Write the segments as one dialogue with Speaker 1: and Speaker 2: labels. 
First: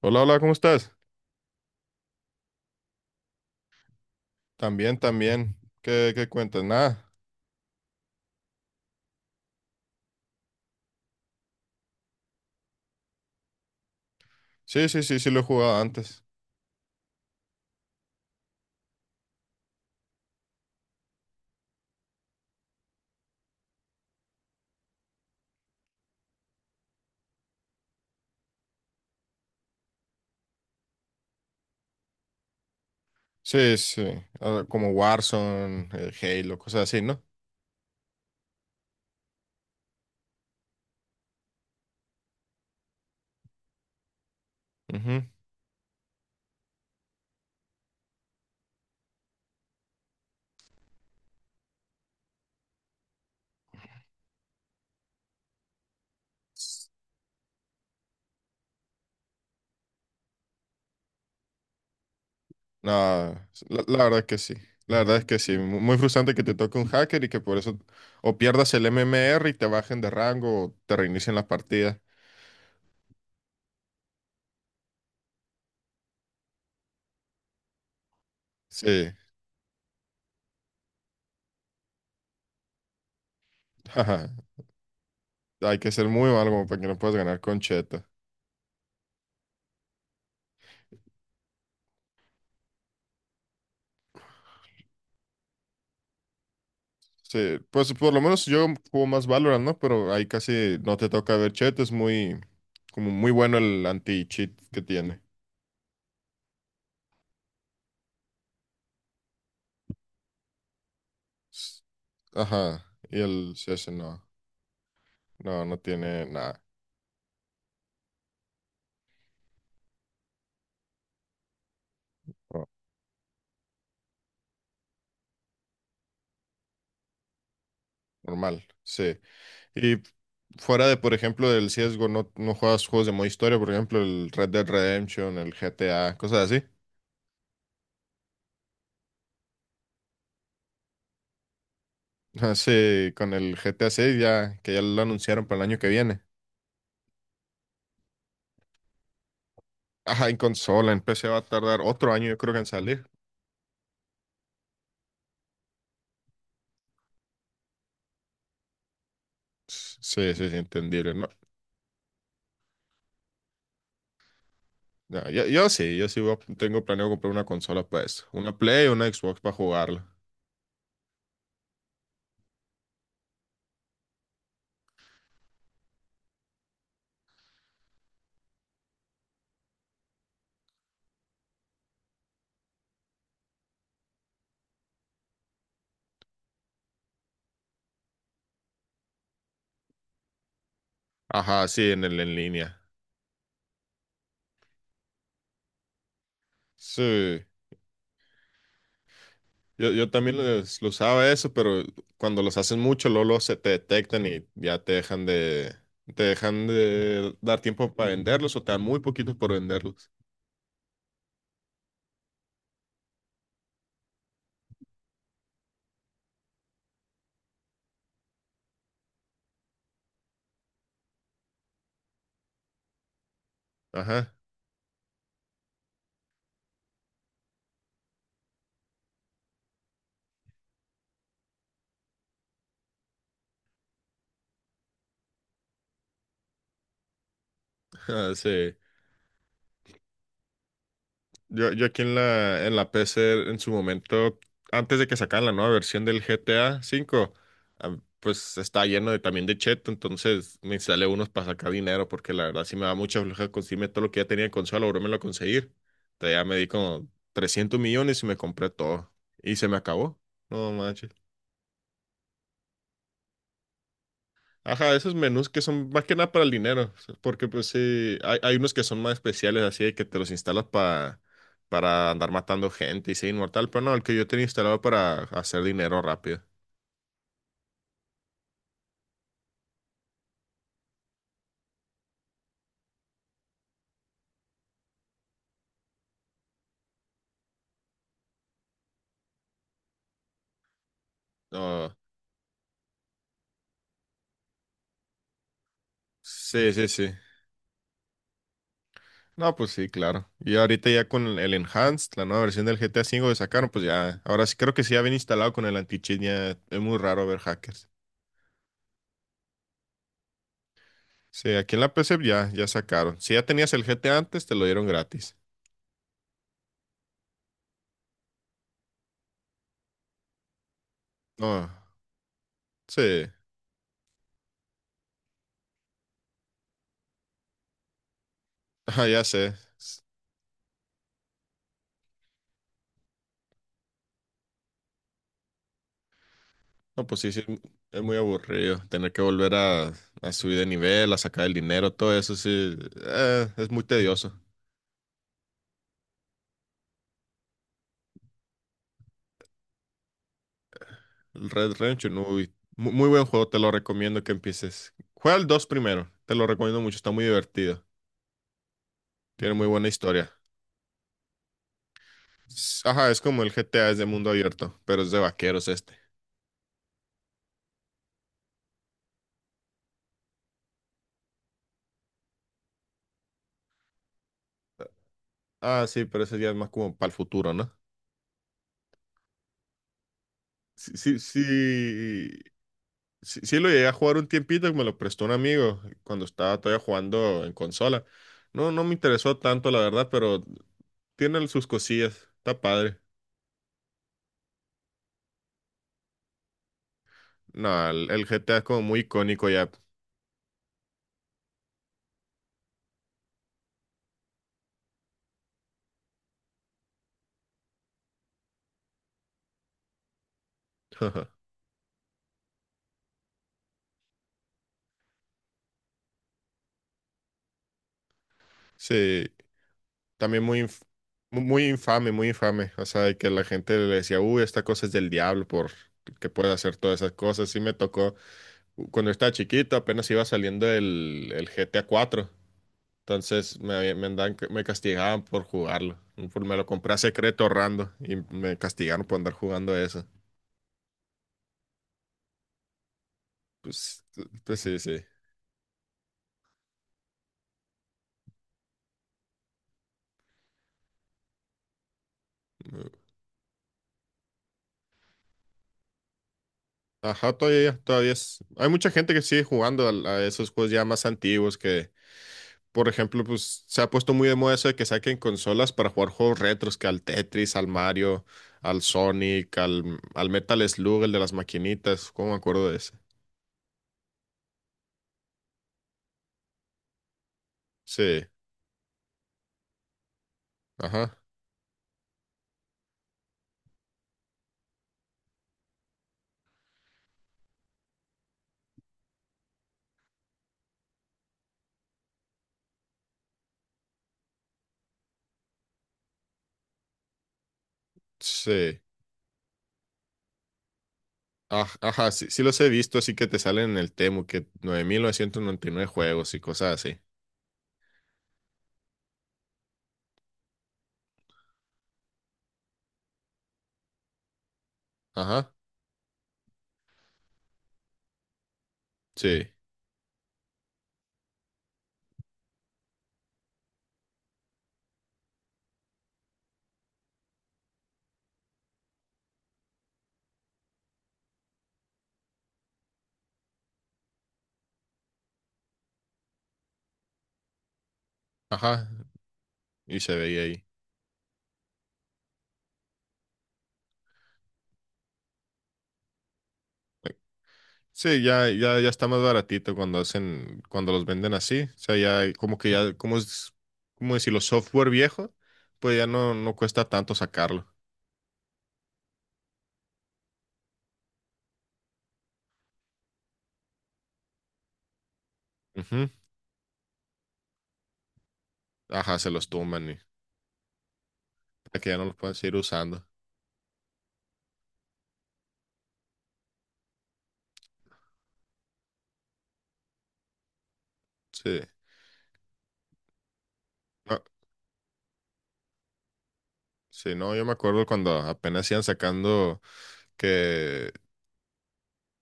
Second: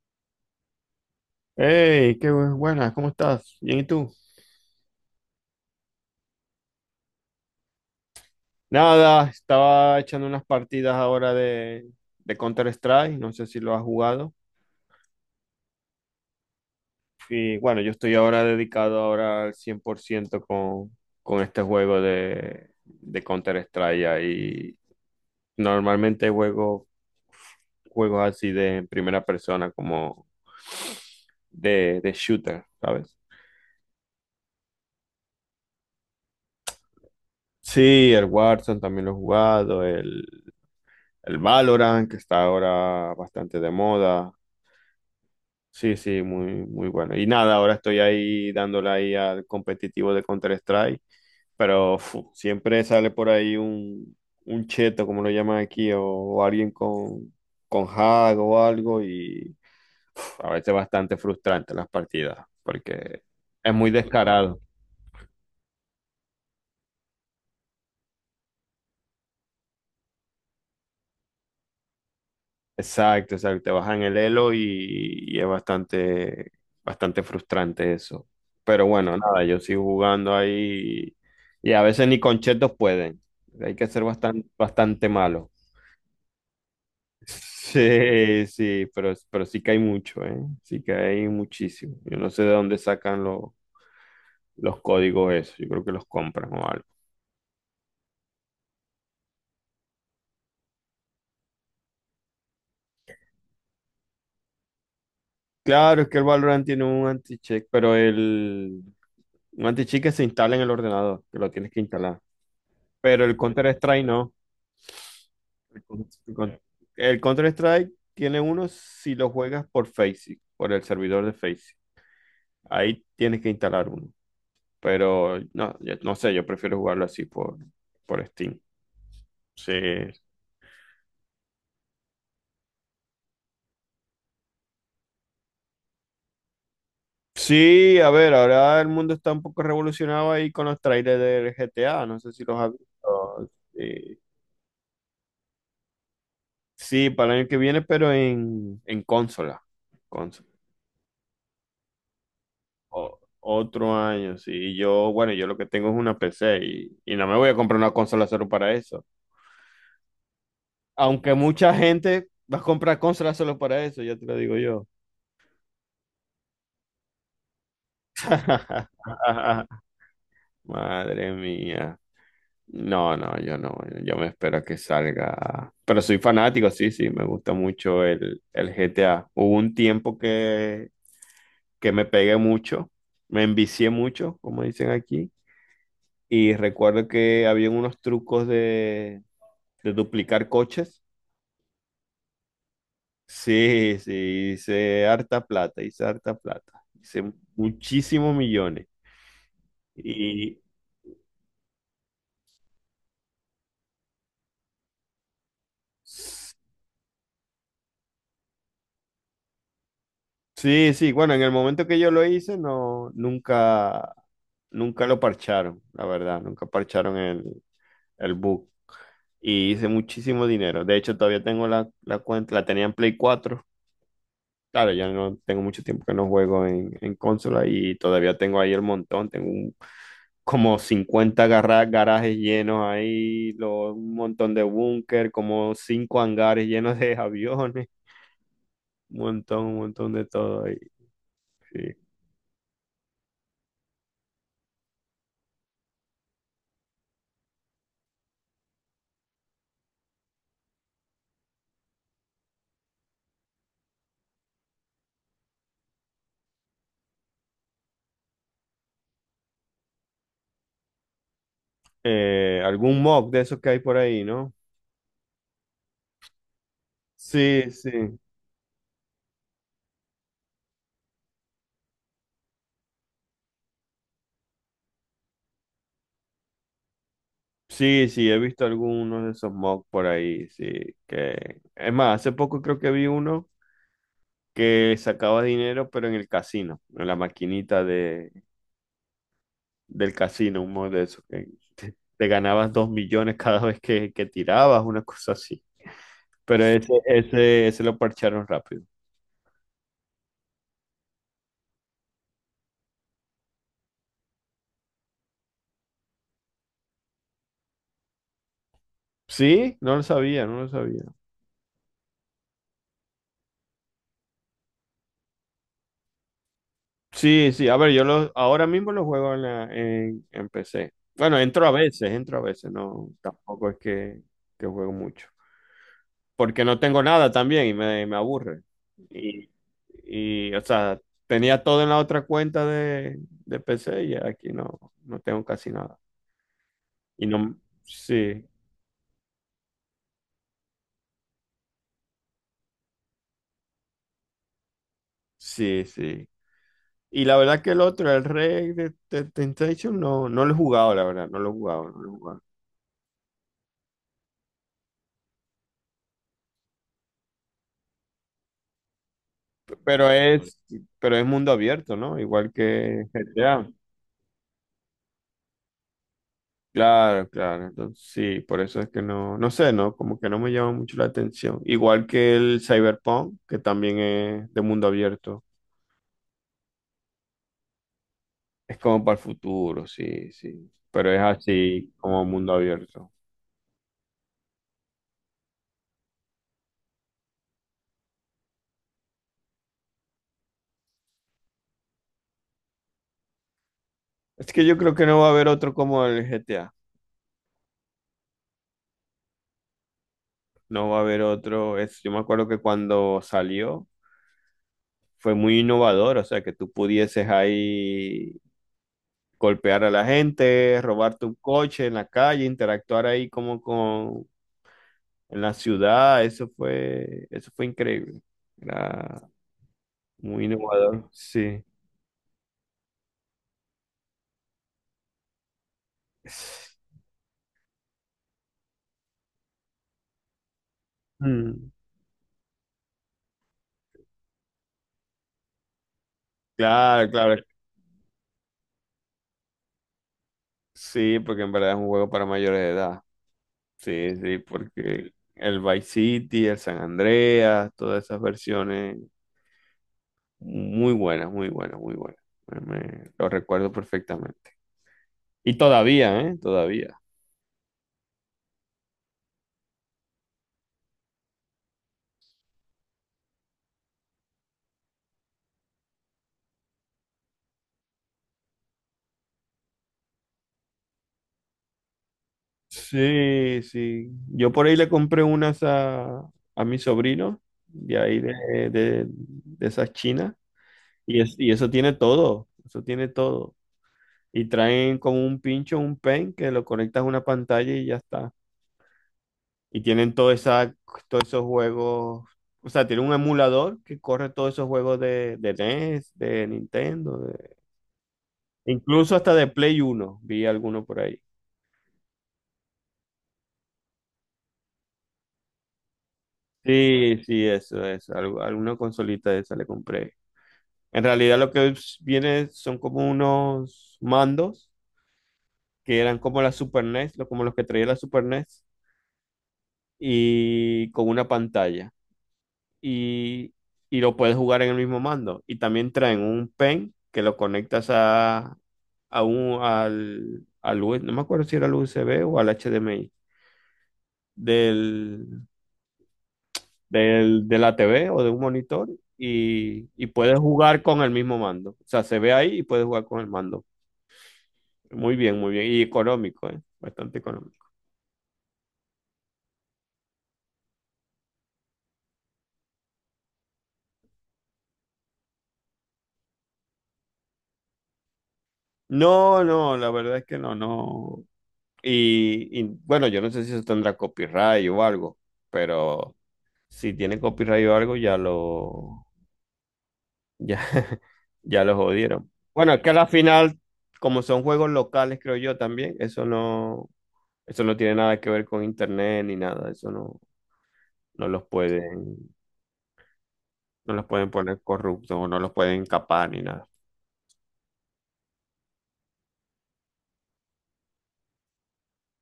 Speaker 1: Hola, hola, ¿cómo estás?
Speaker 2: Hey, qué buenas, ¿cómo estás? Bien, ¿y tú?
Speaker 1: También, también. ¿Qué cuentas? Nada.
Speaker 2: Nada, estaba echando unas partidas ahora de Counter-Strike, no sé si lo has jugado.
Speaker 1: Sí, sí, sí, sí lo he jugado antes.
Speaker 2: Y bueno, yo estoy ahora dedicado ahora al 100% con este juego de Counter-Strike. Y normalmente juego juegos así de primera persona, como de shooter, ¿sabes?
Speaker 1: Sí, sí. Ah, como Warzone, Halo, cosas así, ¿no?
Speaker 2: Sí, el Warzone también lo he jugado, el Valorant, que está ahora bastante de moda.
Speaker 1: Ujú.
Speaker 2: Sí, sí, muy, muy bueno. Y nada, ahora estoy ahí dándole ahí al competitivo de Counter-Strike, pero siempre sale por ahí un cheto, como lo llaman aquí, o alguien con hack o algo, y a veces bastante frustrante las partidas, porque
Speaker 1: Nada,
Speaker 2: es
Speaker 1: la,
Speaker 2: muy
Speaker 1: la verdad que sí.
Speaker 2: descarado.
Speaker 1: La verdad es que sí. Muy frustrante que te toque un hacker y que por eso o pierdas el MMR y te bajen de rango o te reinicien la partida.
Speaker 2: Exacto, exacto, te bajan el elo y es bastante, bastante frustrante eso. Pero
Speaker 1: Sí.
Speaker 2: bueno, nada, yo sigo jugando ahí y, a veces ni con chetos pueden. Hay que ser bastante, bastante malo.
Speaker 1: Hay que ser muy malo como para que no puedas ganar con cheto.
Speaker 2: Sí, sí, pero sí que hay mucho, ¿eh? Sí que hay muchísimo. Yo no sé de dónde sacan los códigos eso. Yo creo que los compran o algo.
Speaker 1: Sí, pues por lo menos yo juego más Valorant, ¿no? Pero ahí casi no te toca ver chat, es como muy bueno el anti-cheat que tiene.
Speaker 2: Claro, es que el Valorant tiene un anti-check, un anti-check que se instala en el ordenador, que lo tienes que
Speaker 1: S-
Speaker 2: instalar.
Speaker 1: Ajá, y
Speaker 2: Pero el
Speaker 1: el CS
Speaker 2: Counter-Strike
Speaker 1: no,
Speaker 2: no.
Speaker 1: no, no
Speaker 2: El, con-
Speaker 1: tiene
Speaker 2: el con-
Speaker 1: nada,
Speaker 2: el Counter-Strike tiene uno si lo juegas por Faceit, por el servidor de Faceit.
Speaker 1: no,
Speaker 2: Ahí tienes que instalar uno. Pero no, no sé, yo prefiero jugarlo así por Steam.
Speaker 1: normal, sí.
Speaker 2: Sí.
Speaker 1: Y fuera de, por ejemplo, el CSGO, ¿no, no juegas juegos de modo historia? Por ejemplo, el Red Dead Redemption, el GTA, cosas así.
Speaker 2: Sí, a ver, ahora el mundo está un poco revolucionado ahí con los trailers del GTA, no sé si
Speaker 1: Ah,
Speaker 2: los has
Speaker 1: sí, con
Speaker 2: visto.
Speaker 1: el GTA
Speaker 2: Sí,
Speaker 1: 6 ya, que ya lo anunciaron para el año que viene.
Speaker 2: sí, para el año que viene, pero en consola.
Speaker 1: Ajá, en
Speaker 2: Consola.
Speaker 1: consola, en PC va a tardar otro año, yo creo que en salir.
Speaker 2: Otro año, sí. Y yo, bueno, yo lo que tengo es una PC y no me voy a comprar una consola solo para eso.
Speaker 1: Sí, sí, sí, entendible, ¿no?
Speaker 2: Aunque mucha gente va a comprar consolas solo para eso, ya te lo digo yo.
Speaker 1: Ya, yo sí, yo sí, tengo planeado comprar una consola para eso. Una Play o una Xbox para jugarla.
Speaker 2: Madre mía. No, no, yo no. Yo me espero a que salga. Pero soy fanático, sí, sí. Me gusta mucho el GTA. Hubo un tiempo que me pegué mucho. Me envicié mucho, como dicen aquí. Y recuerdo que había unos trucos de duplicar coches.
Speaker 1: Ajá, sí, en el en línea.
Speaker 2: Sí, sí, hice harta plata, hice harta plata, hice
Speaker 1: Sí,
Speaker 2: muchísimos millones.
Speaker 1: yo también
Speaker 2: Y
Speaker 1: lo usaba eso, pero cuando los hacen mucho, luego, luego se te detectan y ya te dejan de dar tiempo para venderlos o te dan muy poquitos por venderlos.
Speaker 2: sí, sí, bueno, en el momento que yo lo hice, no, nunca, nunca lo parcharon, la verdad, nunca parcharon el bug. Y hice muchísimo dinero. De hecho, todavía tengo la cuenta, la tenía en Play 4.
Speaker 1: Ajá,
Speaker 2: Claro, ya no tengo mucho tiempo que no juego en consola y todavía tengo ahí el montón. Tengo como 50 garajes llenos ahí, un montón de búnker, como cinco hangares llenos de aviones,
Speaker 1: sí.
Speaker 2: un montón de todo ahí.
Speaker 1: Yo,
Speaker 2: Sí.
Speaker 1: yo aquí en la PC en su momento, antes de que sacaran la nueva versión del GTA V, ah, pues estaba lleno de, también de cheto, entonces me instalé unos para sacar dinero, porque la verdad sí me daba mucha floja conseguirme todo lo que ya tenía en consola, ahora me lo conseguir. Entonces ya me di como 300 millones y me compré todo. Y se me acabó. No.
Speaker 2: Algún mob de esos que hay por ahí, ¿no?
Speaker 1: Ajá, esos menús que son más que nada para el dinero, o sea, porque pues
Speaker 2: Sí,
Speaker 1: sí,
Speaker 2: sí.
Speaker 1: hay unos que son más especiales, así de que te los instalas para andar matando gente y ser inmortal, pero no, el que yo tenía instalado para hacer dinero rápido.
Speaker 2: Sí, sí, he visto algunos de esos mocks por ahí, sí, que es más, hace poco creo que vi uno que sacaba dinero pero en el casino, en la maquinita de del casino, un mod de eso, que
Speaker 1: No,
Speaker 2: te ganabas 2 millones cada vez que tirabas, una cosa así. Pero
Speaker 1: sí, sí,
Speaker 2: ese,
Speaker 1: sí.
Speaker 2: ese, ese lo parcharon rápido.
Speaker 1: No, pues sí, claro. Y ahorita ya con el Enhanced, la nueva versión del GTA V que sacaron, pues ya, ahora sí creo que sí ya viene instalado con el anti-cheat, ya es muy raro ver hackers.
Speaker 2: Sí, no lo sabía, no lo sabía.
Speaker 1: Sí, aquí en la PC ya, ya sacaron. Si ya tenías el GTA antes, te lo dieron gratis.
Speaker 2: Sí, sí, a ver, ahora mismo lo juego en PC. Bueno,
Speaker 1: No,
Speaker 2: entro a veces,
Speaker 1: sí,
Speaker 2: no, tampoco es que juego mucho. Porque no tengo nada también y me aburre.
Speaker 1: ah, ya
Speaker 2: Y,
Speaker 1: sé.
Speaker 2: y, o sea, tenía todo en la otra cuenta de PC y aquí no, no tengo casi nada.
Speaker 1: No, pues
Speaker 2: Y
Speaker 1: sí, sí,
Speaker 2: no,
Speaker 1: es muy
Speaker 2: sí,
Speaker 1: aburrido. Tener que volver a subir de nivel, a sacar el dinero, todo eso sí, es muy tedioso.
Speaker 2: sí, sí. Y la verdad que el otro, el Rey de Temptation, no, no lo he jugado, la verdad, no lo
Speaker 1: El
Speaker 2: he
Speaker 1: Red
Speaker 2: jugado, no
Speaker 1: Red
Speaker 2: lo he jugado.
Speaker 1: Shinobi, muy buen juego, te lo recomiendo que empieces. Juega el 2 primero, te lo recomiendo mucho, está muy divertido. Tiene muy
Speaker 2: P-
Speaker 1: buena
Speaker 2: Pero
Speaker 1: historia.
Speaker 2: es, pero es mundo abierto, ¿no? Igual que
Speaker 1: Ajá, es como el
Speaker 2: GTA.
Speaker 1: GTA, es de mundo abierto, pero es de vaqueros este.
Speaker 2: Claro, claro. Entonces, sí, por eso es que no sé, ¿no? Como que no me llama mucho la atención. Igual que el Cyberpunk, que también es de mundo abierto.
Speaker 1: Ah, sí, pero ese ya es más como para el futuro, ¿no?
Speaker 2: Es como para el futuro, sí, sí.
Speaker 1: Sí,
Speaker 2: Pero
Speaker 1: sí,
Speaker 2: es así como
Speaker 1: sí.
Speaker 2: mundo abierto.
Speaker 1: Sí, sí lo llegué a jugar un tiempito, que me lo prestó un amigo cuando estaba todavía jugando en consola. No, no me interesó tanto, la verdad, pero tiene sus cosillas, está padre.
Speaker 2: Es que yo creo que no va a haber otro como el GTA.
Speaker 1: No, el GTA es como muy icónico ya.
Speaker 2: No va a haber otro. Yo me acuerdo que cuando salió fue muy innovador, o sea, que tú pudieses ahí golpear a la gente, robarte un coche en la calle, interactuar ahí como con en la ciudad. Eso fue increíble. Era
Speaker 1: Sí, también
Speaker 2: muy innovador, sí.
Speaker 1: muy infame, muy infame. O sea, de que la gente le decía, uy, esta cosa es del diablo por que puede hacer todas esas cosas. Sí me tocó. Cuando estaba chiquito, apenas iba saliendo el
Speaker 2: Mm.
Speaker 1: GTA 4. Entonces me, andaban me castigaban por jugarlo. Me lo compré a
Speaker 2: Claro, claro.
Speaker 1: secreto ahorrando y me castigaron por andar jugando eso.
Speaker 2: Sí, porque en verdad es un juego para mayores de edad.
Speaker 1: Pues,
Speaker 2: Sí, sí,
Speaker 1: pues sí, sí.
Speaker 2: porque el Vice City, el San Andreas, todas esas versiones. Muy buena, muy buena, muy buena. Lo recuerdo perfectamente. Y todavía, ¿eh? Todavía.
Speaker 1: Ajá, todavía, todavía es. Hay mucha gente que sigue jugando a, esos juegos ya más antiguos que, por ejemplo, pues se ha puesto muy de moda eso de que saquen consolas para jugar juegos retros, que al Tetris, al Mario, al Sonic, al Metal Slug, el de las maquinitas. ¿Cómo me acuerdo de ese?
Speaker 2: Sí, sí. Yo por ahí le compré unas a mi sobrino, de ahí
Speaker 1: Sí,
Speaker 2: de esas chinas.
Speaker 1: ajá,
Speaker 2: Y eso tiene todo, eso tiene todo. Y traen como un pincho, un pen, que lo conectas a una pantalla y ya está. Y tienen todos esos juegos. O sea, tiene un emulador que corre todos esos juegos de NES, de Nintendo.
Speaker 1: sí.
Speaker 2: Incluso hasta de Play 1 vi alguno por ahí.
Speaker 1: Ajá, sí, sí los he visto, así que te salen en el Temu, que 9999 juegos y cosas así.
Speaker 2: Sí, sí, eso es. Alguna consolita de esa le compré. En realidad lo que viene son como unos mandos
Speaker 1: Ajá,
Speaker 2: que eran como la Super NES, como los que traía la Super NES,
Speaker 1: sí,
Speaker 2: y con una pantalla. Y, y lo puedes jugar en el mismo mando. Y también traen un pen que lo conectas a al U- S B, no me acuerdo si era al USB o al HDMI del, de la TV o de un monitor
Speaker 1: ajá,
Speaker 2: y,
Speaker 1: y
Speaker 2: y
Speaker 1: se
Speaker 2: puedes
Speaker 1: veía ahí.
Speaker 2: jugar con el mismo mando. O sea, se ve ahí y puedes jugar con el mando. Muy bien, muy bien. Y económico, ¿eh? Bastante económico.
Speaker 1: Sí, ya, ya, ya está más baratito cuando hacen, cuando los venden así. O sea, ya como que ya, como es, como decirlo, software viejo, pues ya no, no cuesta tanto sacarlo.
Speaker 2: No, no, la verdad es que no, no. Y, bueno, yo no sé si eso tendrá copyright o algo,
Speaker 1: Ujú,
Speaker 2: pero si tiene copyright o algo,
Speaker 1: ajá, se los tumban y
Speaker 2: ya, ya lo
Speaker 1: para que ya no los
Speaker 2: jodieron.
Speaker 1: puedan seguir
Speaker 2: Bueno, es que a
Speaker 1: usando.
Speaker 2: la final, como son juegos locales, creo yo también, eso no tiene nada que ver con internet ni nada, eso no. No los
Speaker 1: Sí.
Speaker 2: pueden, no los
Speaker 1: No,
Speaker 2: pueden poner corruptos o no los pueden capar ni nada.
Speaker 1: sí, no, yo me acuerdo cuando apenas iban sacando que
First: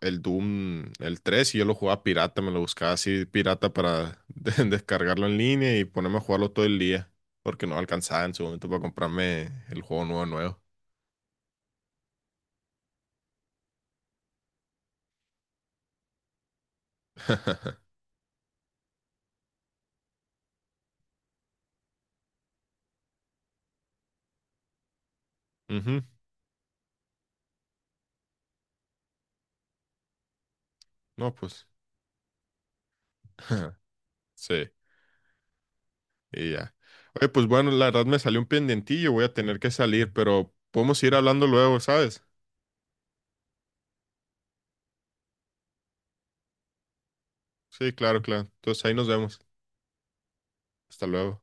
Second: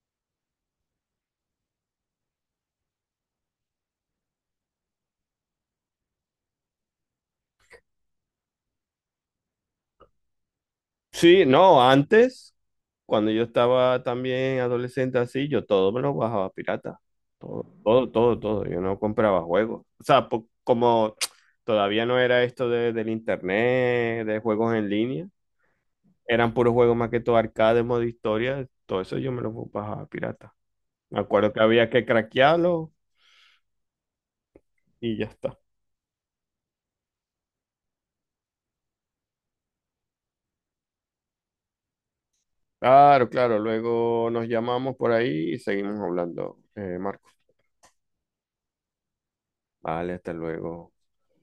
Speaker 1: el Doom, el 3 y yo lo jugaba pirata, me lo buscaba así pirata para descargarlo en línea y ponerme a jugarlo todo el día, porque no alcanzaba en su momento para comprarme el juego nuevo nuevo.
Speaker 2: Sí, no, antes, cuando yo estaba también adolescente así, yo todo me lo bajaba pirata. Todo, todo, todo, todo. Yo no compraba juegos. O sea, como todavía no era esto del internet, de juegos en línea,
Speaker 1: Ujú,
Speaker 2: eran puros juegos más que todo arcade, modo historia, todo eso yo me lo bajaba pirata. Me
Speaker 1: no,
Speaker 2: acuerdo que
Speaker 1: pues
Speaker 2: había que craquearlo
Speaker 1: sí,
Speaker 2: y ya está.
Speaker 1: y ya. Oye, pues bueno, la verdad me salió un pendientillo, voy a tener que salir, pero podemos ir hablando luego, ¿sabes?
Speaker 2: Claro, claro. Luego nos llamamos por ahí y seguimos hablando, Marco.
Speaker 1: Sí, claro, claro. Entonces ahí nos vemos.
Speaker 2: Vale, hasta luego.
Speaker 1: Hasta luego.